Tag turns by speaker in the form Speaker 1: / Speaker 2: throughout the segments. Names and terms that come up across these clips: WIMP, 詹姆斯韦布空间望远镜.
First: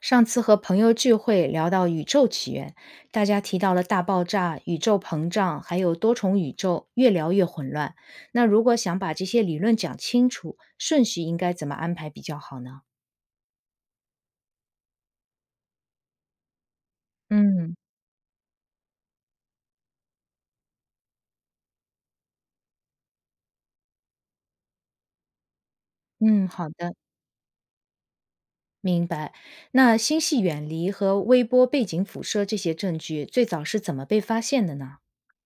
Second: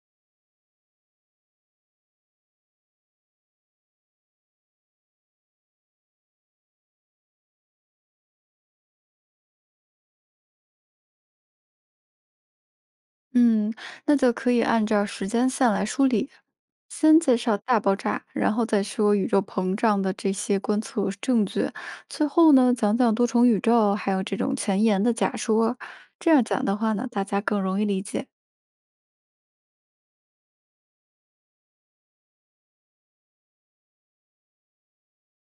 Speaker 1: 上次和朋友聚会聊到宇宙起源，大家提到了大爆炸、宇宙膨胀，还有多重宇宙，越聊越混乱。那如果想把这些理论讲清楚，顺序应该怎么安排比较好呢？
Speaker 2: 嗯，那就可以按照时间线来梳理，先介绍
Speaker 1: 嗯
Speaker 2: 大爆炸，然后再说宇宙膨胀的这些观测证据，最后呢讲讲多重宇宙，还有这种前沿的假说。这样
Speaker 1: 嗯，
Speaker 2: 讲
Speaker 1: 好
Speaker 2: 的话
Speaker 1: 的，
Speaker 2: 呢，大家更容易理解。
Speaker 1: 明白。那星系远离和微波背景辐射这些证据最早是怎么被发现的呢？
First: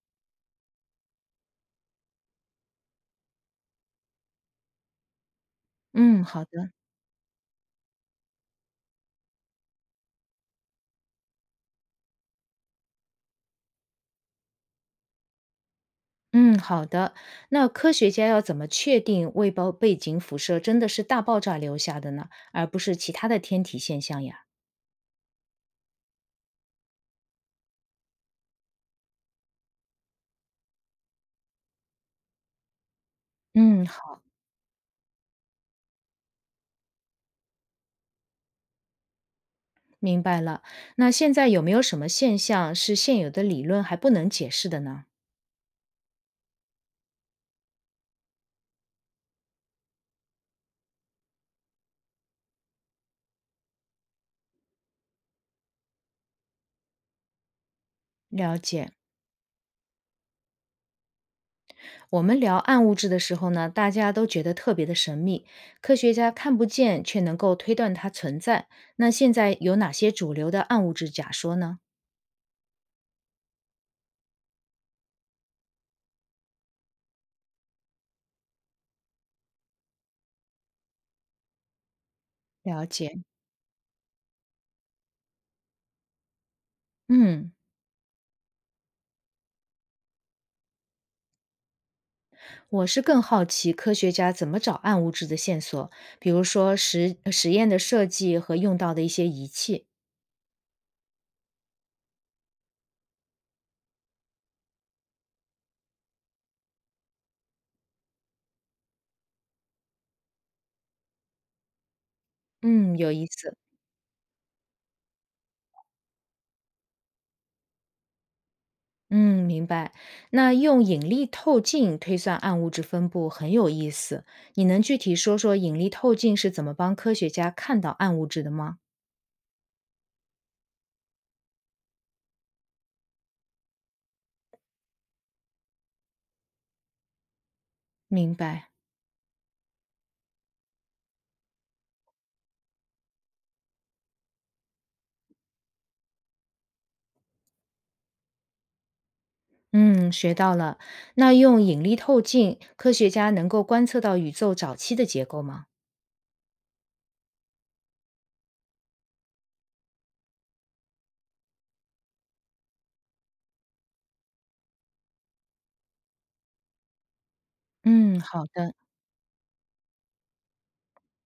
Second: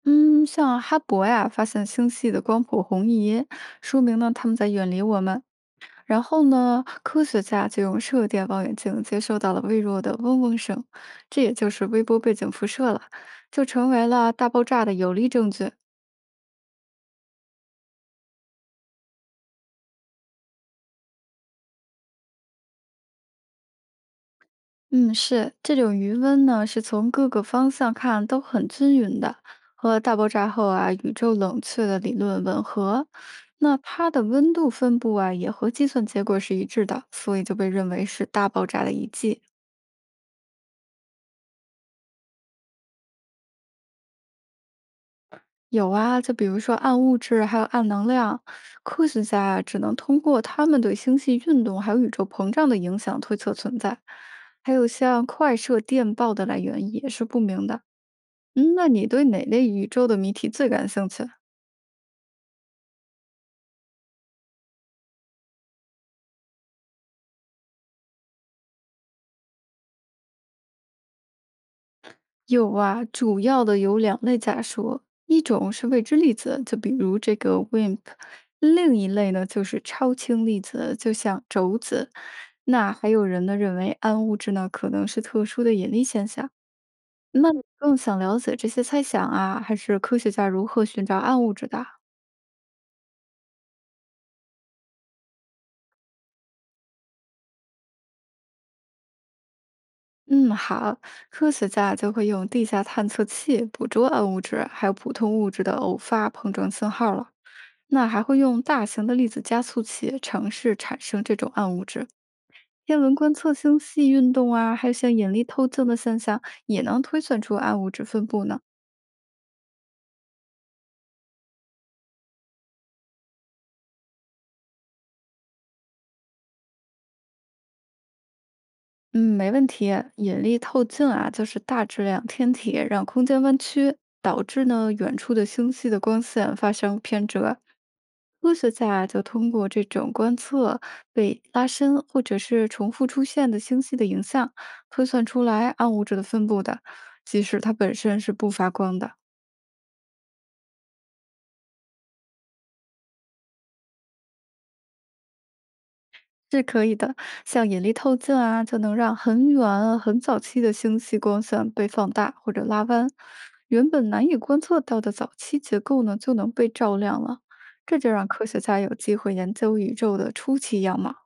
Speaker 2: 嗯，像哈勃呀，发现星系的光谱红移，说明呢他们在远离我们。然
Speaker 1: 嗯，
Speaker 2: 后
Speaker 1: 好的。
Speaker 2: 呢，科学家就用射电望远镜接收到了微弱的嗡嗡声，这也就是微波背景辐射了，就成为了大爆炸的有力证据。
Speaker 1: 嗯，好的。那科学家要怎么确定未包背景辐射真的是大爆炸留下的呢，而不是其他的天体现象呀？
Speaker 2: 嗯，是这种余温呢，是从各个方向看都很均匀的，和大爆炸后啊宇宙冷却的理论吻合。那
Speaker 1: 嗯，
Speaker 2: 它
Speaker 1: 好，
Speaker 2: 的温度分布啊，也和计算结果是一致的，所以就被认为是大爆炸的遗迹。
Speaker 1: 明白了。那现在有没有什么现象是现有的理论还不能解释的呢？
Speaker 2: 有啊，就比如说暗物质，还有暗能量，科学家啊只能通过他们对星系运动还有宇宙膨胀的影响推测存在。还有像快射电报的来源也是不明的。
Speaker 1: 了
Speaker 2: 嗯，那
Speaker 1: 解。
Speaker 2: 你对哪类宇宙的谜题最感兴趣啊？
Speaker 1: 我们聊暗物质的时候呢，大家都觉得特别的神秘，科学家看不见却能够推断它存在。那现在有哪些主流的暗物质假说呢？
Speaker 2: 有啊，主要的有两类假说，一种是未知粒子，就比如这个 WIMP；另一类呢就是超轻粒子，就像轴子。
Speaker 1: 了
Speaker 2: 那还
Speaker 1: 解。
Speaker 2: 有人呢认为暗物质呢可能是特殊的引力现象。那
Speaker 1: 嗯。
Speaker 2: 你更想了解这些猜想啊，还是科学家如何寻找暗物质的？
Speaker 1: 我是更好奇科学家怎么找暗物质的线索，比如说实验的设计和用到的一些仪器。
Speaker 2: 嗯，好，科学家就会用地下探测器捕捉暗物质，还有普通物质的偶发碰撞信号了。那还会用大型的粒子加速器尝试产生这种暗物质。
Speaker 1: 嗯，
Speaker 2: 天
Speaker 1: 有
Speaker 2: 文
Speaker 1: 意
Speaker 2: 观测
Speaker 1: 思。
Speaker 2: 星系运动啊，还有像引力透镜的现象，也能推算出暗物质分布呢。
Speaker 1: 嗯，明白。那用引力透镜推算暗物质分布很有意思。你能具体说说引力透镜是怎么帮科学家看到暗物质的吗？
Speaker 2: 嗯，没问题。引力透镜啊，就是大质量天体让空间弯曲，导致呢远处的星系的光线发生偏折。
Speaker 1: 明
Speaker 2: 科
Speaker 1: 白。
Speaker 2: 学家啊就通过这种观测被拉伸或者是重复出现的星系的影像，推算出来暗物质的分布的，即使它本身是不发光的。
Speaker 1: 嗯，学到了。那用引力透镜，科学家能够观测到宇宙早期的结构吗？
Speaker 2: 是可以的，像引力透镜啊，就能让很远啊很早期的星系光线被放大或者拉弯，原本难以观测到的早期结构呢，就能被照亮了。这就
Speaker 1: 嗯，
Speaker 2: 让
Speaker 1: 好
Speaker 2: 科学
Speaker 1: 的。
Speaker 2: 家有机会研究宇宙的初期样貌。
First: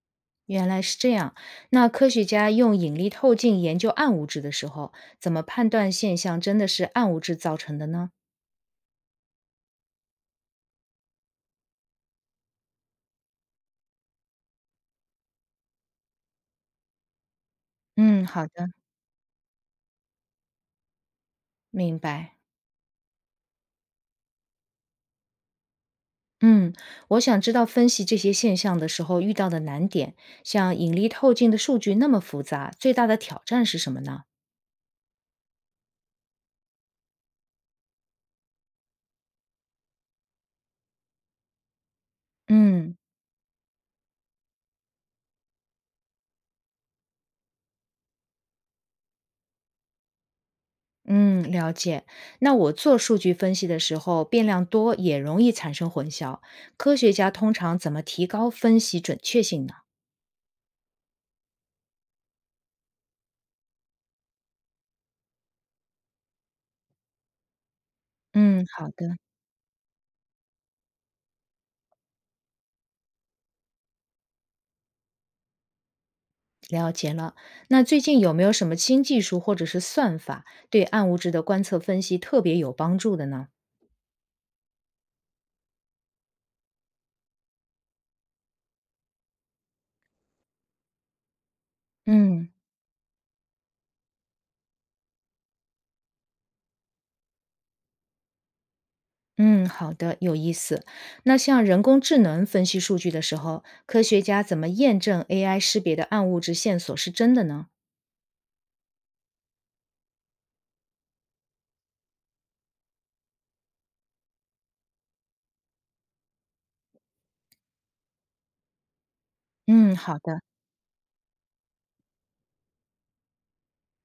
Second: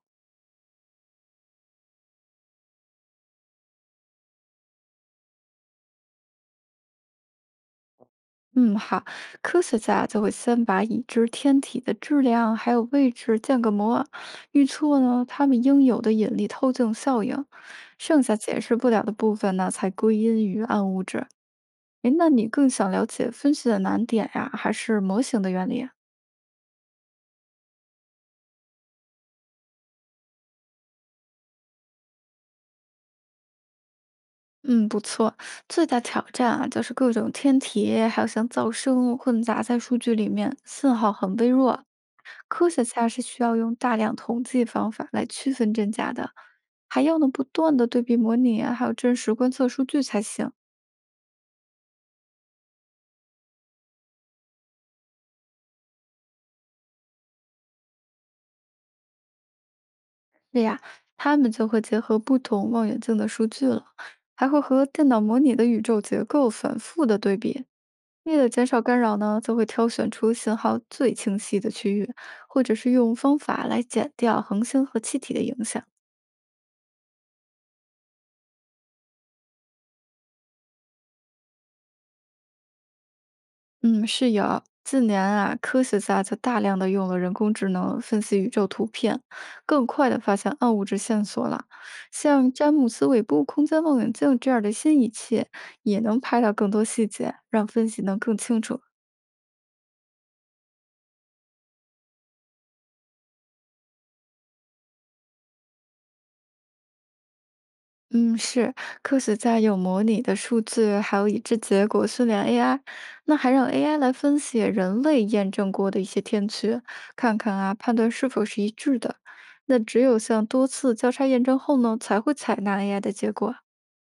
Speaker 1: 原来是这样。那科学家用引力透镜研究暗物质的时候，怎么判断现象真的是暗物质造成的呢？
Speaker 2: 嗯，好，科学家就会先把已知天体的质量还有位置建个模，预测呢它们应有的引力透镜效应，剩
Speaker 1: 嗯，
Speaker 2: 下
Speaker 1: 好
Speaker 2: 解
Speaker 1: 的，
Speaker 2: 释不了的部分呢，才归因于暗物质。
Speaker 1: 明
Speaker 2: 诶，那
Speaker 1: 白。
Speaker 2: 你更想了解分析的难点呀，还是模型的原理？
Speaker 1: 嗯，我想知道分析这些现象的时候遇到的难点，像引力透镜的数据那么复杂，最大的挑战是什么呢？
Speaker 2: 嗯，不错。最大挑战啊，就是各种天体，还有像噪声混杂在数据里面，信号很微弱。科学
Speaker 1: 嗯
Speaker 2: 家是需要用大量统计方法来区分真假的，还要呢不断的对比模拟啊，还有真实观测数据才行。
Speaker 1: 嗯，了解。那我做数据分析的时候，变量多也容易产生混淆。科学家通常怎么提高分析准确性呢？
Speaker 2: 对呀，他们就会结合不同望远镜的数据了，还会和电脑模拟的宇宙结构反复的对比。为了
Speaker 1: 嗯，
Speaker 2: 减少
Speaker 1: 好
Speaker 2: 干扰
Speaker 1: 的。
Speaker 2: 呢，就会挑选出信号最清晰的区域，或者是用方法来减掉恒星和气体的影响。
Speaker 1: 了解了。那最近有没有什么新技术或者是算法对暗物质的观测分析特别有帮助的呢？
Speaker 2: 嗯，是有。近年啊，科学家就大量的用了人工智能分析宇宙图片，更快的发现暗物质线索了。
Speaker 1: 嗯，
Speaker 2: 像詹姆斯韦布空间望远镜这样的新仪器，也能拍到更多细节，让分析能更清楚。
Speaker 1: 嗯，好的，有意思。那像人工智能分析数据的时候，科学家怎么验证 AI 识别的暗物质线索是真的呢？
Speaker 2: 嗯，是，科学家有模拟的数据，还有已知结果训练 AI，那还让 AI 来分析人类验证过的一些天区，看看啊，判断是否是一致的。那
Speaker 1: 嗯，
Speaker 2: 只
Speaker 1: 好
Speaker 2: 有
Speaker 1: 的，
Speaker 2: 像多次交叉验证后呢，才会采纳 AI 的结果。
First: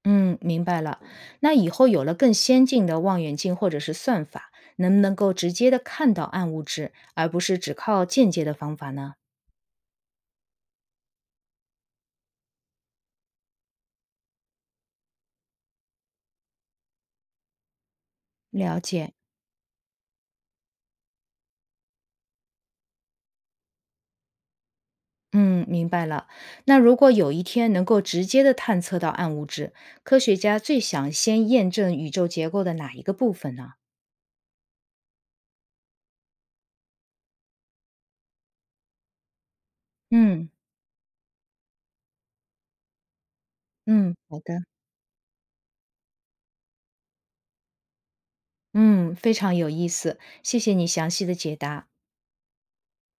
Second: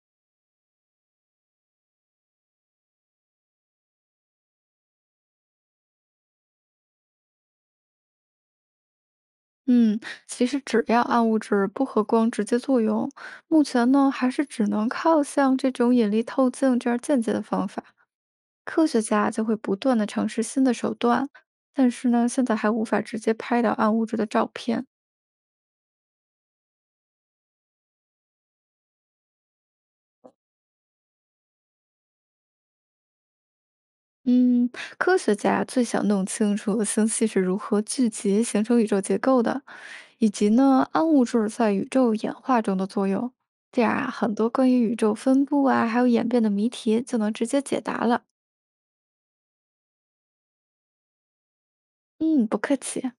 Speaker 1: 嗯，明白了。那以后有了更先进的望远镜或者是算法，能不能够直接的看到暗物质，而不是只靠间接的方法呢？
Speaker 2: 嗯，其实只要暗物质不和光直接作用，目前呢还是只能靠像这种引力透镜这样间接的方法。
Speaker 1: 了
Speaker 2: 科学
Speaker 1: 解。
Speaker 2: 家就会不断的尝试新的手段，但是呢，现在还无法直接拍到暗物质的照片。
Speaker 1: 嗯，明白了。那如果有一天能够直接的探测到暗物质，科学家最想先验证宇宙结构的哪一个部分呢？
Speaker 2: 嗯，科学家最想弄清楚星系是如何聚集形成宇宙结构的，以
Speaker 1: 嗯
Speaker 2: 及呢暗物质在宇宙演化中的作用。这样啊，
Speaker 1: 嗯
Speaker 2: 很
Speaker 1: 好
Speaker 2: 多
Speaker 1: 的，
Speaker 2: 关于宇宙分布啊，还有演变的谜题就能直接解答了。
Speaker 1: 嗯，非常有意思，谢谢你详细的解答。
Speaker 2: 嗯，不客气。